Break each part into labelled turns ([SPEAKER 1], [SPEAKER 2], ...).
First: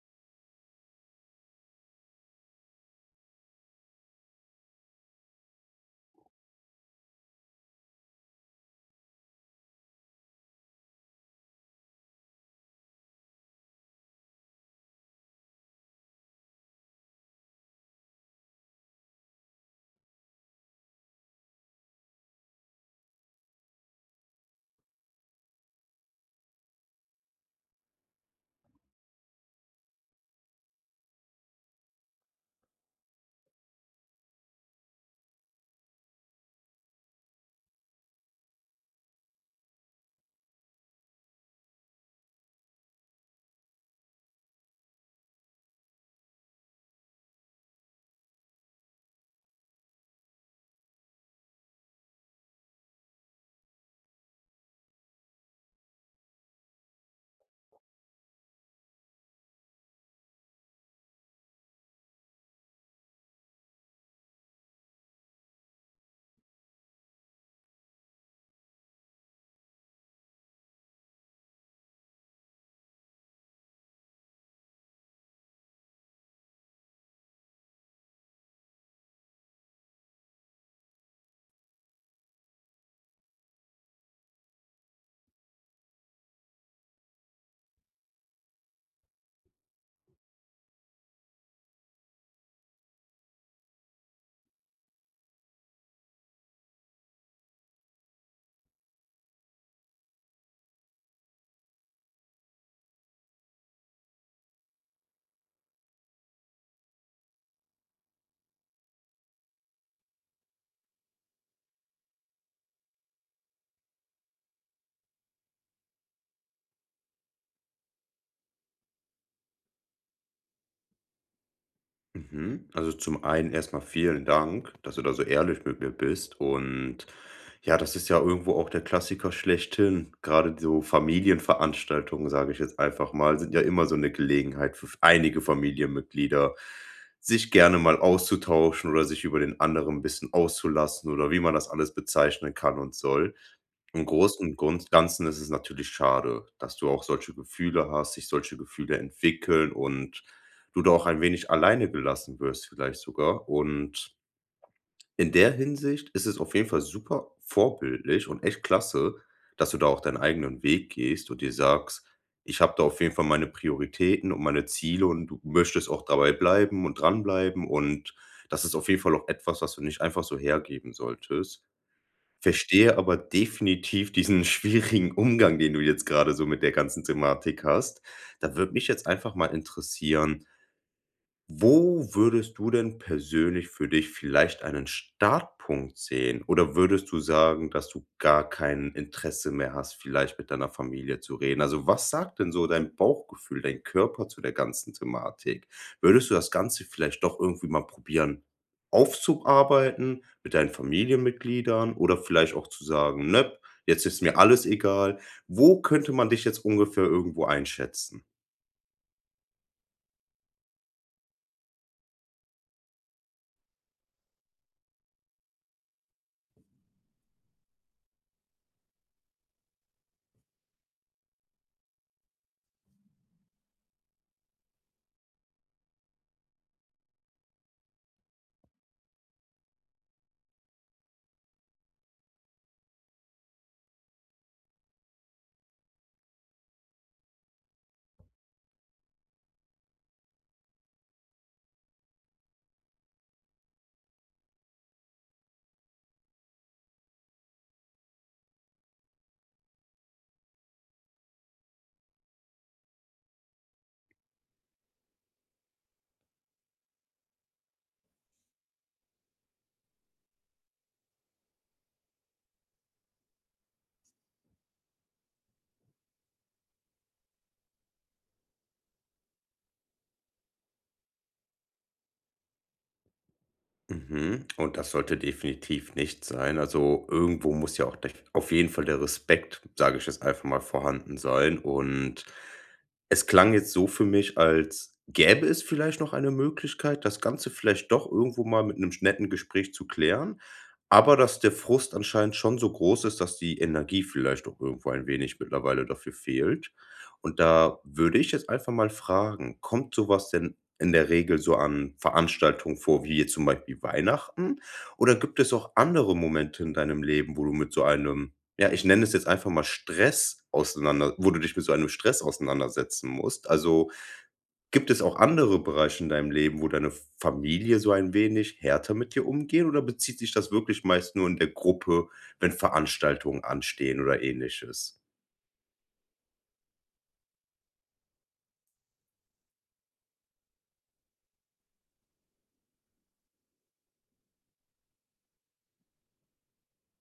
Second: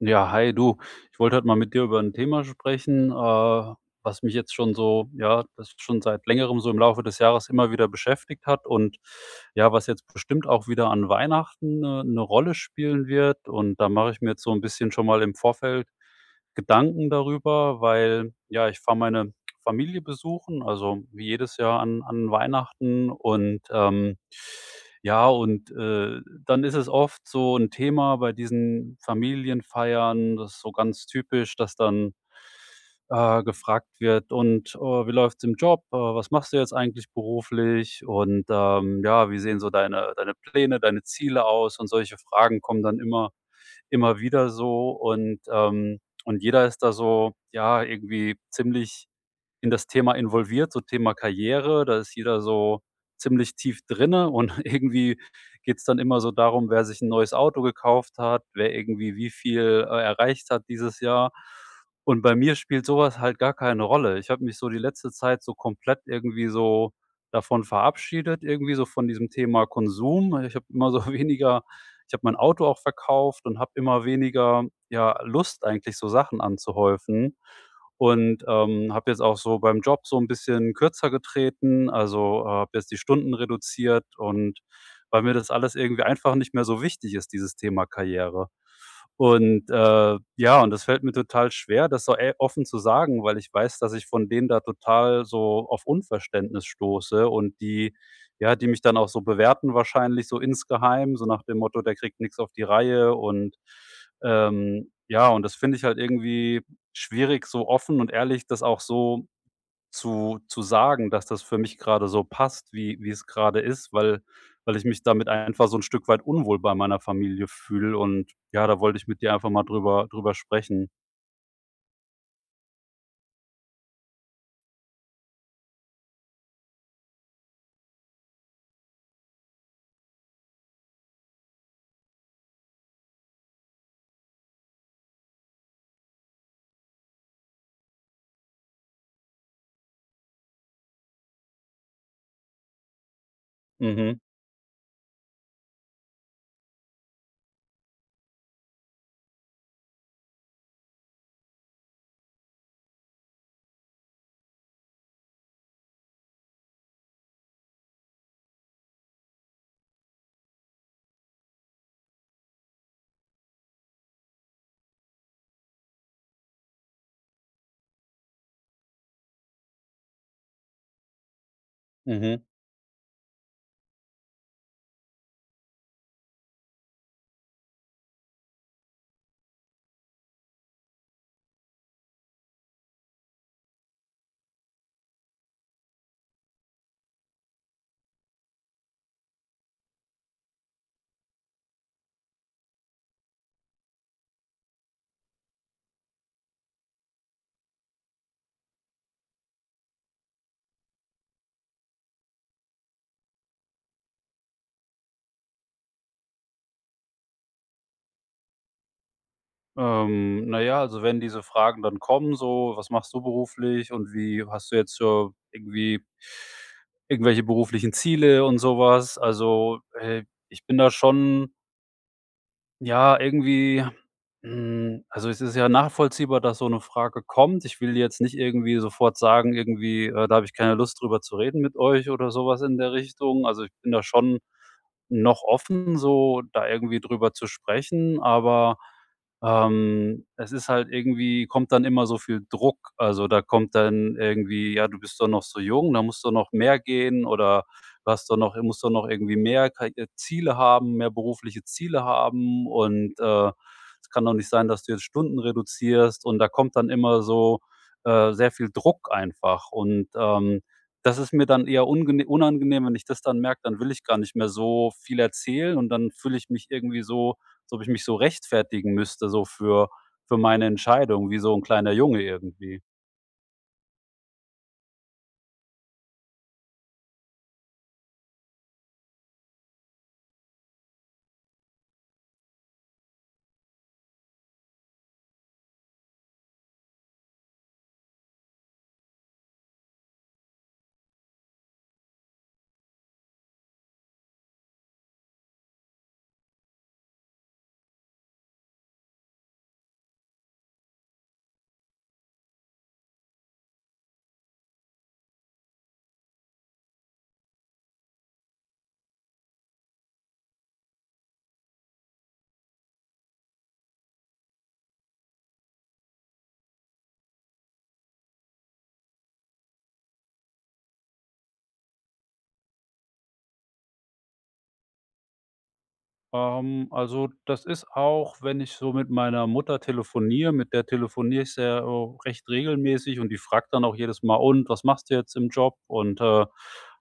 [SPEAKER 1] Ja, hi du. Ich wollte heute mal mit dir über ein Thema sprechen, was mich jetzt schon so, ja, das schon seit Längerem so im Laufe des Jahres immer wieder beschäftigt hat, und ja, was jetzt bestimmt auch wieder an Weihnachten 'ne Rolle spielen wird. Und da mache ich mir jetzt so ein bisschen schon mal im Vorfeld Gedanken darüber, weil, ja, ich fahre meine Familie besuchen, also wie jedes Jahr an Weihnachten, und, ja, dann ist es oft so ein Thema bei diesen Familienfeiern, das ist so ganz typisch, dass dann gefragt wird: „Und, wie läuft's im Job? Was machst du jetzt eigentlich beruflich? Und, ja, wie sehen so deine Pläne, deine Ziele aus?“ Und solche Fragen kommen dann immer wieder so, und jeder ist da so, ja, irgendwie ziemlich in das Thema involviert, so Thema Karriere. Da ist jeder so ziemlich tief drinne und irgendwie geht's dann immer so darum, wer sich ein neues Auto gekauft hat, wer irgendwie wie viel, erreicht hat dieses Jahr. Und bei mir spielt sowas halt gar keine Rolle. Ich habe mich so die letzte Zeit so komplett irgendwie so davon verabschiedet, irgendwie so von diesem Thema Konsum. Ich habe immer so weniger ich habe mein Auto auch verkauft und habe immer weniger, ja, Lust eigentlich, so Sachen anzuhäufen. Und, habe jetzt auch so beim Job so ein bisschen kürzer getreten, also, habe jetzt die Stunden reduziert, und weil mir das alles irgendwie einfach nicht mehr so wichtig ist, dieses Thema Karriere. Und, ja, und das fällt mir total schwer, das so e offen zu sagen, weil ich weiß, dass ich von denen da total so auf Unverständnis stoße, und die mich dann auch so bewerten wahrscheinlich, so insgeheim, so nach dem Motto: „Der kriegt nichts auf die Reihe“, und, ja, und das finde ich halt irgendwie schwierig, so offen und ehrlich das auch so zu sagen, dass das für mich gerade so passt, wie es gerade ist, weil weil ich mich damit einfach so ein Stück weit unwohl bei meiner Familie fühle, und ja, da wollte ich mit dir einfach mal drüber sprechen.
[SPEAKER 2] Mhm. Also zum einen erstmal vielen Dank, dass du da so ehrlich mit mir bist und ja, das ist ja irgendwo auch der Klassiker schlechthin. Gerade so Familienveranstaltungen, sage ich jetzt einfach mal, sind ja immer so eine Gelegenheit für einige Familienmitglieder, sich gerne mal auszutauschen oder sich über den anderen 'n bisschen auszulassen oder wie man das alles bezeichnen kann und soll. Im
[SPEAKER 1] Mhm,
[SPEAKER 2] Großen und Grund Ganzen ist es natürlich schade, dass du auch solche Gefühle hast, sich solche Gefühle entwickeln und du da auch ein wenig alleine gelassen wirst vielleicht sogar. Und in der Hinsicht ist es auf jeden Fall super vorbildlich und echt klasse, dass du da auch deinen eigenen Weg gehst und dir sagst: „Ich habe da auf jeden Fall meine Prioritäten und meine Ziele und du möchtest auch dabei bleiben und dranbleiben.“ Und das ist auf jeden Fall auch etwas, was du nicht einfach so hergeben solltest.
[SPEAKER 1] mhm.
[SPEAKER 2] Verstehe aber definitiv diesen schwierigen Umgang, den du jetzt gerade so mit der ganzen Thematik hast. Da würde mich jetzt einfach mal interessieren, wo würdest du denn persönlich für dich vielleicht einen Startpunkt sehen? Oder würdest du sagen, dass du gar kein Interesse mehr hast, vielleicht mit deiner Familie zu reden? Also, was sagt denn so dein Bauchgefühl, dein Körper zu der ganzen Thematik? Würdest du das Ganze vielleicht doch irgendwie mal probieren aufzuarbeiten mit deinen Familienmitgliedern oder vielleicht auch zu sagen: „Nöp, jetzt ist mir alles egal.“ Wo könnte man dich jetzt ungefähr irgendwo einschätzen?
[SPEAKER 1] Na ja, also, wenn diese Fragen dann kommen, so: „Was machst du beruflich, und wie hast du jetzt so irgendwelche beruflichen Ziele“ und sowas. Also, ich bin da schon, ja, irgendwie, also, es ist ja nachvollziehbar, dass so eine Frage kommt. Ich will jetzt nicht irgendwie sofort sagen, irgendwie, „Da habe ich keine Lust, drüber zu reden mit euch“, oder sowas in der Richtung. Also, ich bin da schon noch offen, so da irgendwie drüber zu sprechen, aber, es ist halt irgendwie, kommt dann immer so viel Druck. Also, da kommt dann irgendwie: „Ja, du bist doch noch so jung, da musst du noch mehr gehen“, oder „Du hast doch noch, musst doch noch irgendwie mehr Karri Ziele haben, mehr berufliche Ziele haben“, und, es kann doch nicht sein, dass du jetzt Stunden reduzierst. Und da kommt dann immer so, sehr viel Druck einfach, und, das ist mir dann eher ungene unangenehm. Wenn ich das dann merke, dann will ich gar nicht mehr so viel erzählen, und dann fühle ich mich irgendwie so, als ob ich mich so rechtfertigen müsste, so für meine Entscheidung, wie so ein kleiner Junge irgendwie.
[SPEAKER 2] Mhm. Und das sollte definitiv nicht sein. Also irgendwo muss ja auch der, auf jeden Fall der Respekt, sage ich jetzt einfach mal, vorhanden sein. Und es klang jetzt so für mich, als gäbe es vielleicht noch eine Möglichkeit, das Ganze vielleicht doch irgendwo mal mit einem netten Gespräch zu klären. Aber dass der Frust anscheinend schon so groß ist, dass die Energie vielleicht auch irgendwo ein wenig mittlerweile dafür fehlt. Und da würde ich jetzt einfach mal fragen, kommt sowas denn in der Regel so an Veranstaltungen vor, wie jetzt zum Beispiel Weihnachten? Oder gibt es auch andere Momente in deinem Leben, wo du mit so einem, ja, ich nenne es jetzt einfach mal Stress auseinander wo du dich mit so einem Stress auseinandersetzen musst? Also, gibt es auch andere Bereiche in deinem Leben, wo deine Familie so ein wenig härter mit dir umgeht oder bezieht sich das wirklich meist nur in der Gruppe, wenn Veranstaltungen anstehen oder Ähnliches?
[SPEAKER 1] Also, das ist auch, wenn ich so mit meiner Mutter telefoniere, mit der telefoniere ich sehr recht regelmäßig, und die fragt dann auch jedes Mal: „Und, was machst du jetzt im Job? Und,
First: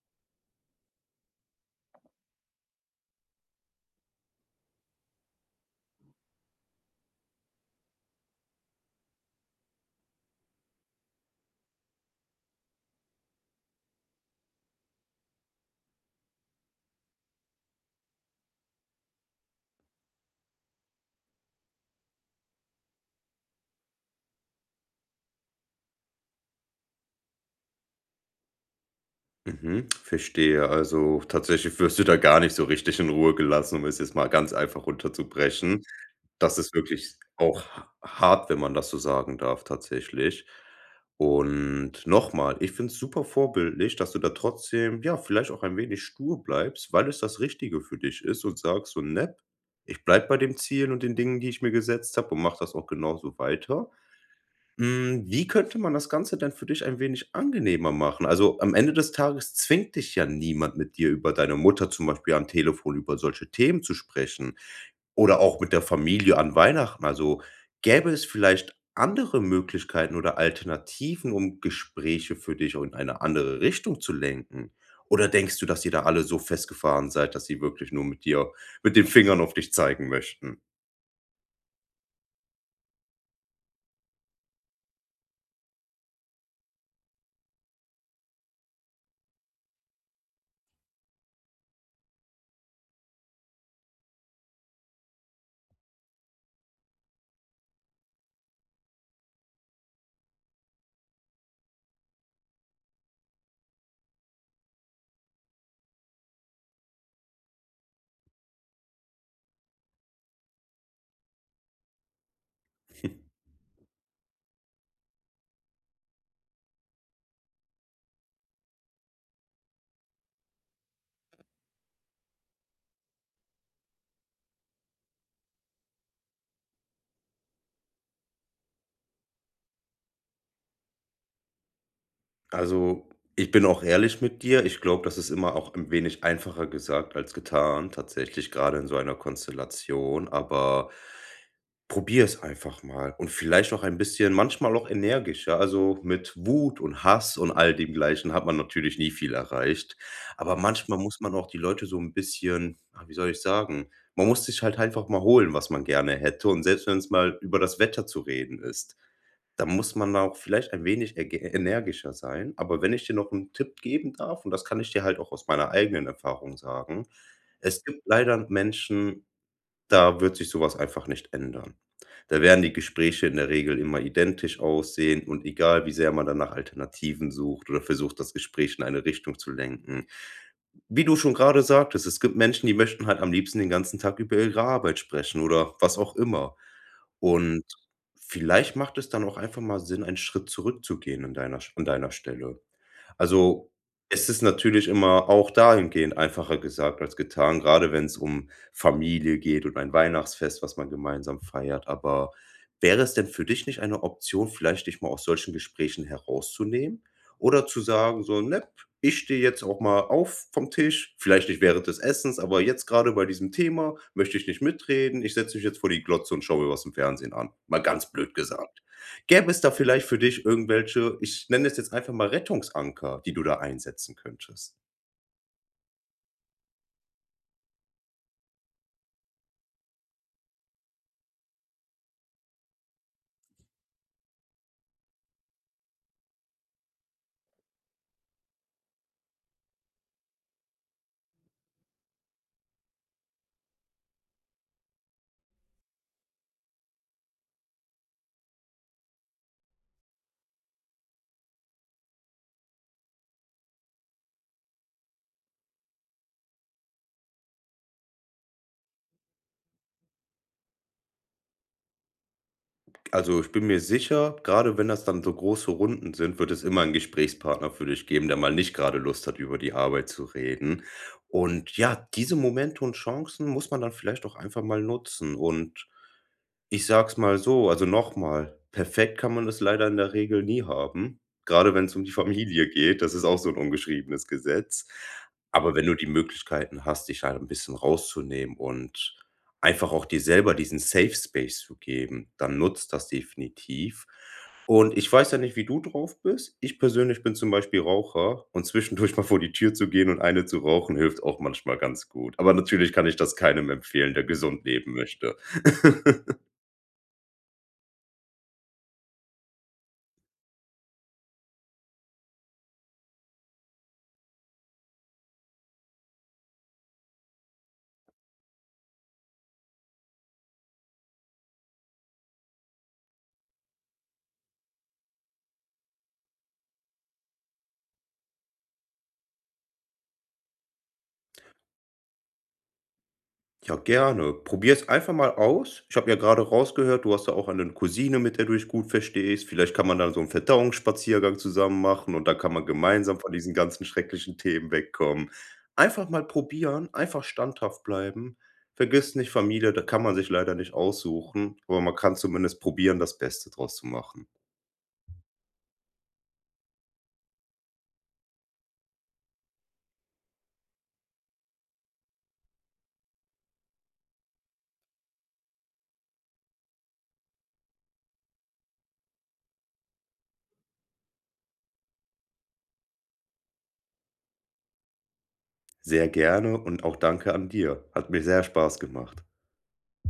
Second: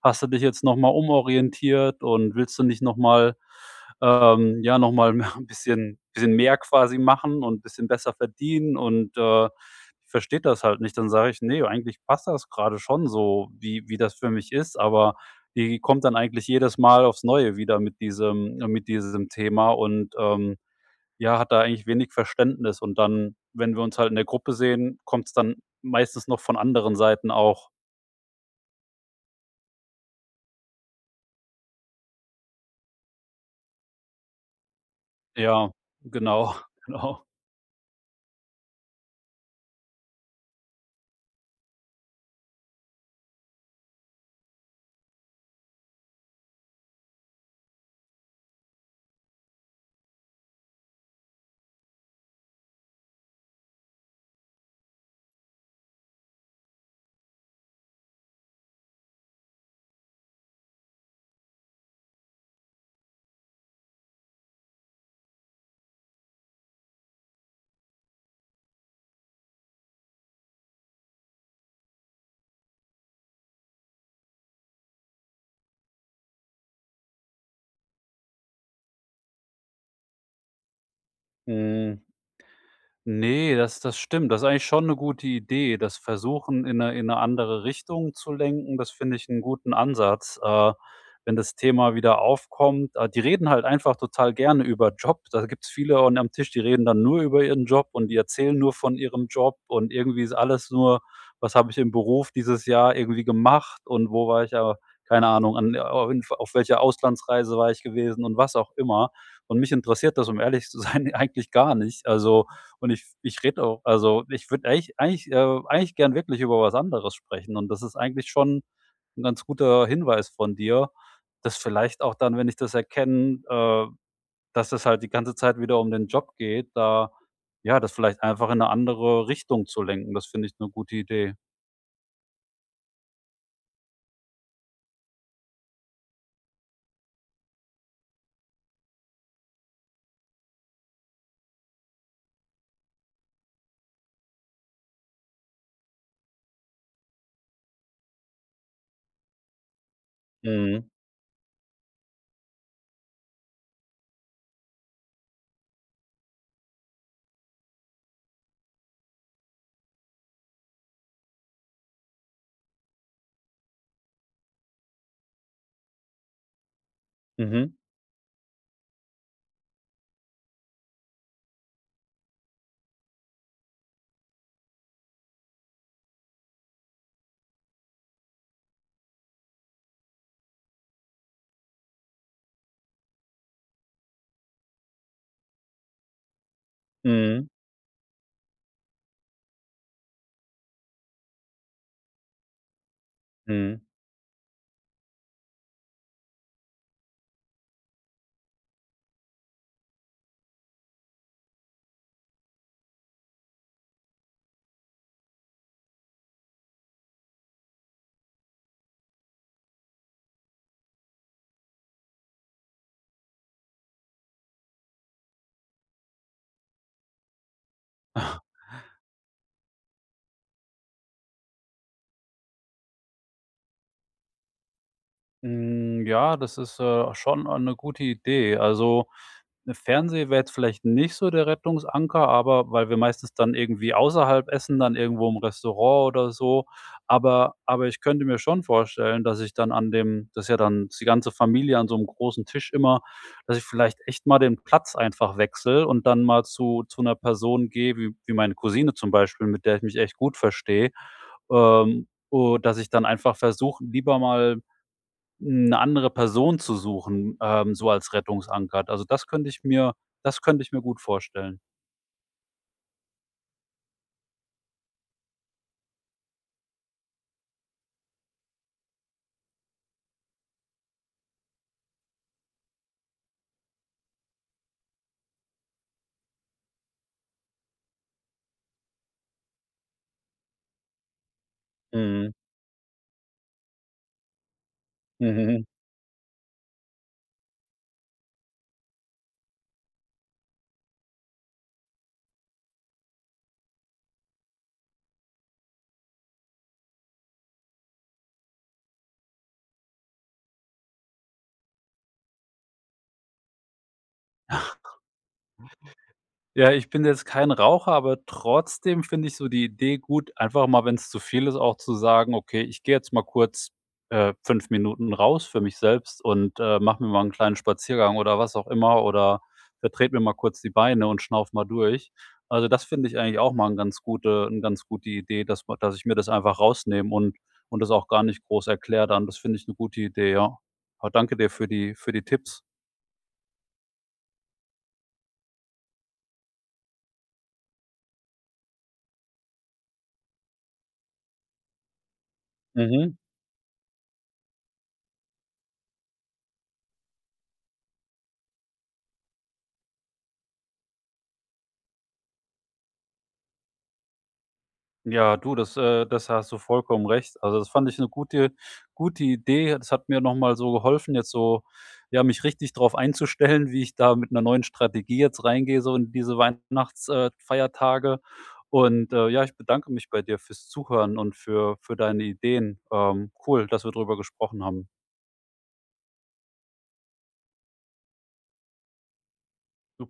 [SPEAKER 1] hast du dich jetzt noch mal umorientiert, und willst du nicht noch mal ja, noch mal mehr bisschen mehr quasi machen und ein bisschen besser verdienen?“ Und, die versteht das halt nicht. Dann sage ich: „Nee, eigentlich passt das gerade schon so, wie das für mich ist“, aber die kommt dann eigentlich jedes Mal aufs Neue wieder mit diesem Thema, und, ja, hat da eigentlich wenig Verständnis. Und dann, wenn wir uns halt in der Gruppe sehen, kommt es dann meistens noch von anderen Seiten auch.
[SPEAKER 2] Mhm, verstehe. Also, tatsächlich wirst du da gar nicht so richtig in Ruhe gelassen, um es jetzt mal ganz einfach
[SPEAKER 1] Ja,
[SPEAKER 2] runterzubrechen.
[SPEAKER 1] genau,
[SPEAKER 2] Das ist wirklich
[SPEAKER 1] genau.
[SPEAKER 2] auch ha hart, wenn man das so sagen darf, tatsächlich. Und nochmal, ich finde es super vorbildlich, dass du da trotzdem, ja, vielleicht auch ein wenig stur bleibst, weil es das Richtige für dich ist und sagst so: „Nepp, ich bleib bei dem Ziel und den Dingen, die ich mir gesetzt habe und mache das auch genauso weiter.“ Wie könnte man das Ganze denn für dich ein wenig angenehmer machen? Also, am Ende des Tages zwingt dich ja niemand, mit dir über deine Mutter zum Beispiel am Telefon über solche Themen zu sprechen oder auch mit der Familie an Weihnachten. Also, gäbe es vielleicht andere Möglichkeiten oder Alternativen, um Gespräche für dich in eine andere Richtung zu lenken? Oder denkst du, dass ihr da alle so festgefahren seid, dass sie wirklich nur mit den Fingern auf dich zeigen möchten?
[SPEAKER 1] Mhm. Ne, das, das stimmt. Das ist eigentlich schon eine gute Idee. Das Versuchen in eine, in 'ne andere Richtung zu lenken, das finde ich einen guten Ansatz. Wenn das Thema wieder aufkommt, ah, die reden halt einfach total gerne über Job. Da gibt es viele und am Tisch, die reden dann nur über ihren Job, und die erzählen nur von ihrem Job, und irgendwie ist alles nur: „Was habe ich im Beruf dieses Jahr irgendwie gemacht, und wo war ich, ja, keine Ahnung, an auf welcher Auslandsreise war ich gewesen“ und was auch immer. Und mich interessiert das, um ehrlich zu sein, eigentlich gar nicht. Also, und ich rede auch, also, ich würde eigentlich gern wirklich über was anderes sprechen. Und das ist eigentlich schon ein ganz guter Hinweis von dir, dass vielleicht auch dann, wenn ich das erkenne, dass es halt die ganze Zeit wieder um den Job geht, da, ja, das vielleicht einfach in eine andere Richtung zu lenken. Das finde ich eine gute Idee.
[SPEAKER 2] Also, ich bin auch ehrlich mit dir. Ich glaube, das ist immer auch ein wenig einfacher gesagt als getan, tatsächlich, gerade in so einer Konstellation. Aber probier es einfach mal und vielleicht auch ein bisschen, manchmal auch energischer. Also mit Wut und Hass und all dem Gleichen hat man natürlich nie viel erreicht. Aber
[SPEAKER 1] Mhm.
[SPEAKER 2] manchmal muss man auch die Leute so ein bisschen, wie soll ich sagen, man muss sich halt einfach mal holen, was man gerne hätte. Und selbst wenn es mal über das Wetter zu reden ist. Da muss man auch vielleicht ein wenig erge energischer sein. Aber wenn ich dir noch einen Tipp geben darf, und das kann ich dir halt auch aus meiner eigenen Erfahrung sagen,
[SPEAKER 1] Mhm.
[SPEAKER 2] es gibt leider Menschen, da wird sich sowas einfach nicht ändern. Da werden die Gespräche in der Regel immer identisch aussehen und egal, wie sehr man danach Alternativen sucht oder versucht, das Gespräch in eine Richtung zu lenken wie du schon gerade sagtest, es gibt Menschen, die möchten halt am liebsten den ganzen Tag über ihre Arbeit sprechen oder was auch immer.
[SPEAKER 1] Mhm.
[SPEAKER 2] Und vielleicht macht es dann auch einfach mal Sinn, einen Schritt zurückzugehen an deiner Stelle. Also,
[SPEAKER 1] Mhm.
[SPEAKER 2] es ist natürlich immer auch dahingehend einfacher gesagt als getan, gerade wenn es um Familie geht und ein Weihnachtsfest, was man gemeinsam feiert. Aber wäre es denn für dich nicht eine Option, vielleicht dich mal aus solchen Gesprächen herauszunehmen oder zu sagen so: „Ne, ich stehe jetzt auch mal auf vom Tisch, vielleicht nicht während des Essens, aber jetzt gerade bei diesem Thema möchte ich nicht mitreden. Ich setze mich jetzt vor die Glotze und schaue mir was im Fernsehen an.“ Mal ganz blöd gesagt. Gäbe es da vielleicht für dich irgendwelche, ich nenne es jetzt einfach mal Rettungsanker, die du da einsetzen könntest?
[SPEAKER 1] Hm, ja, das ist, schon, eine gute Idee. Also, ne, Fernseh wäre jetzt vielleicht nicht so der Rettungsanker, aber weil wir meistens dann irgendwie außerhalb essen, dann irgendwo im Restaurant oder so. Aber ich könnte mir schon vorstellen, dass ich dann an dem, das ist ja dann die ganze Familie an so einem großen Tisch immer, dass ich vielleicht echt mal den Platz einfach wechsle und dann mal zu einer Person gehe, wie meine Cousine zum Beispiel, mit der ich mich echt gut verstehe, oh, dass ich dann einfach versuche, lieber mal eine andere Person zu suchen, so als Rettungsanker. Also, das könnte ich mir gut vorstellen.
[SPEAKER 2] Also, ich bin mir sicher, gerade wenn das dann so große Runden sind, wird es immer 'n Gesprächspartner für dich geben, der mal nicht gerade Lust hat, über die Arbeit zu reden. Und ja, diese Momente und Chancen muss man dann vielleicht auch einfach mal nutzen und ich sag's mal so, also nochmal, perfekt kann man es leider in der Regel nie haben, gerade wenn es um die
[SPEAKER 1] Mhm.
[SPEAKER 2] Familie geht. Das ist auch so 'n ungeschriebenes Gesetz.
[SPEAKER 1] Mhm, mhm.
[SPEAKER 2] Aber wenn du die Möglichkeiten hast, dich halt 'n bisschen rauszunehmen und einfach auch dir selber diesen Safe Space zu geben, dann nutzt das definitiv. Und ich weiß ja nicht, wie du drauf bist. Ich persönlich bin zum Beispiel Raucher und zwischendurch mal vor die Tür zu gehen und eine zu rauchen, hilft auch manchmal ganz gut. Aber natürlich kann ich das keinem empfehlen, der gesund leben möchte.
[SPEAKER 1] Ja, ich bin jetzt kein Raucher, aber trotzdem finde ich so die Idee gut, einfach mal, wenn es zu viel ist, auch zu sagen: „Okay, ich gehe jetzt mal kurz, 5 Minuten raus für mich selbst und, mache mir mal einen kleinen Spaziergang“ oder was auch immer, oder vertrete mir mal kurz die Beine und schnaufe mal durch. Also, das finde ich eigentlich auch mal eine ganz gute Idee, dass ma dass ich mir das einfach rausnehme und das auch gar nicht groß erkläre dann. Das finde ich eine gute Idee, ja. Aber danke dir für die Tipps.
[SPEAKER 2] Ja, gerne. Probier's einfach mal aus. Ich habe ja gerade rausgehört, du hast ja auch eine Cousine, mit der du dich gut verstehst. Vielleicht kann man dann so einen Verdauungsspaziergang zusammen machen und dann kann man
[SPEAKER 1] Mhm.
[SPEAKER 2] gemeinsam von diesen ganzen schrecklichen Themen wegkommen. Einfach mal probieren, einfach standhaft bleiben. Vergiss nicht, Familie, da kann man sich leider nicht aussuchen, aber man kann zumindest probieren, das Beste draus zu machen.
[SPEAKER 1] Ja, du, das, das hast du vollkommen recht. Also, das fand ich eine gute gute Idee. Das hat mir noch mal so geholfen, jetzt so, ja, mich richtig drauf einzustellen, wie ich da mit einer neuen Strategie jetzt reingehe, so in diese Weihnachtsfeiertage. Feiertage. Und, ja, ich bedanke mich bei dir fürs Zuhören und für deine Ideen. Cool, dass wir drüber gesprochen haben.
[SPEAKER 2] Sehr gerne und auch danke an dir. Hat mir sehr Spaß gemacht.
[SPEAKER 1] Super.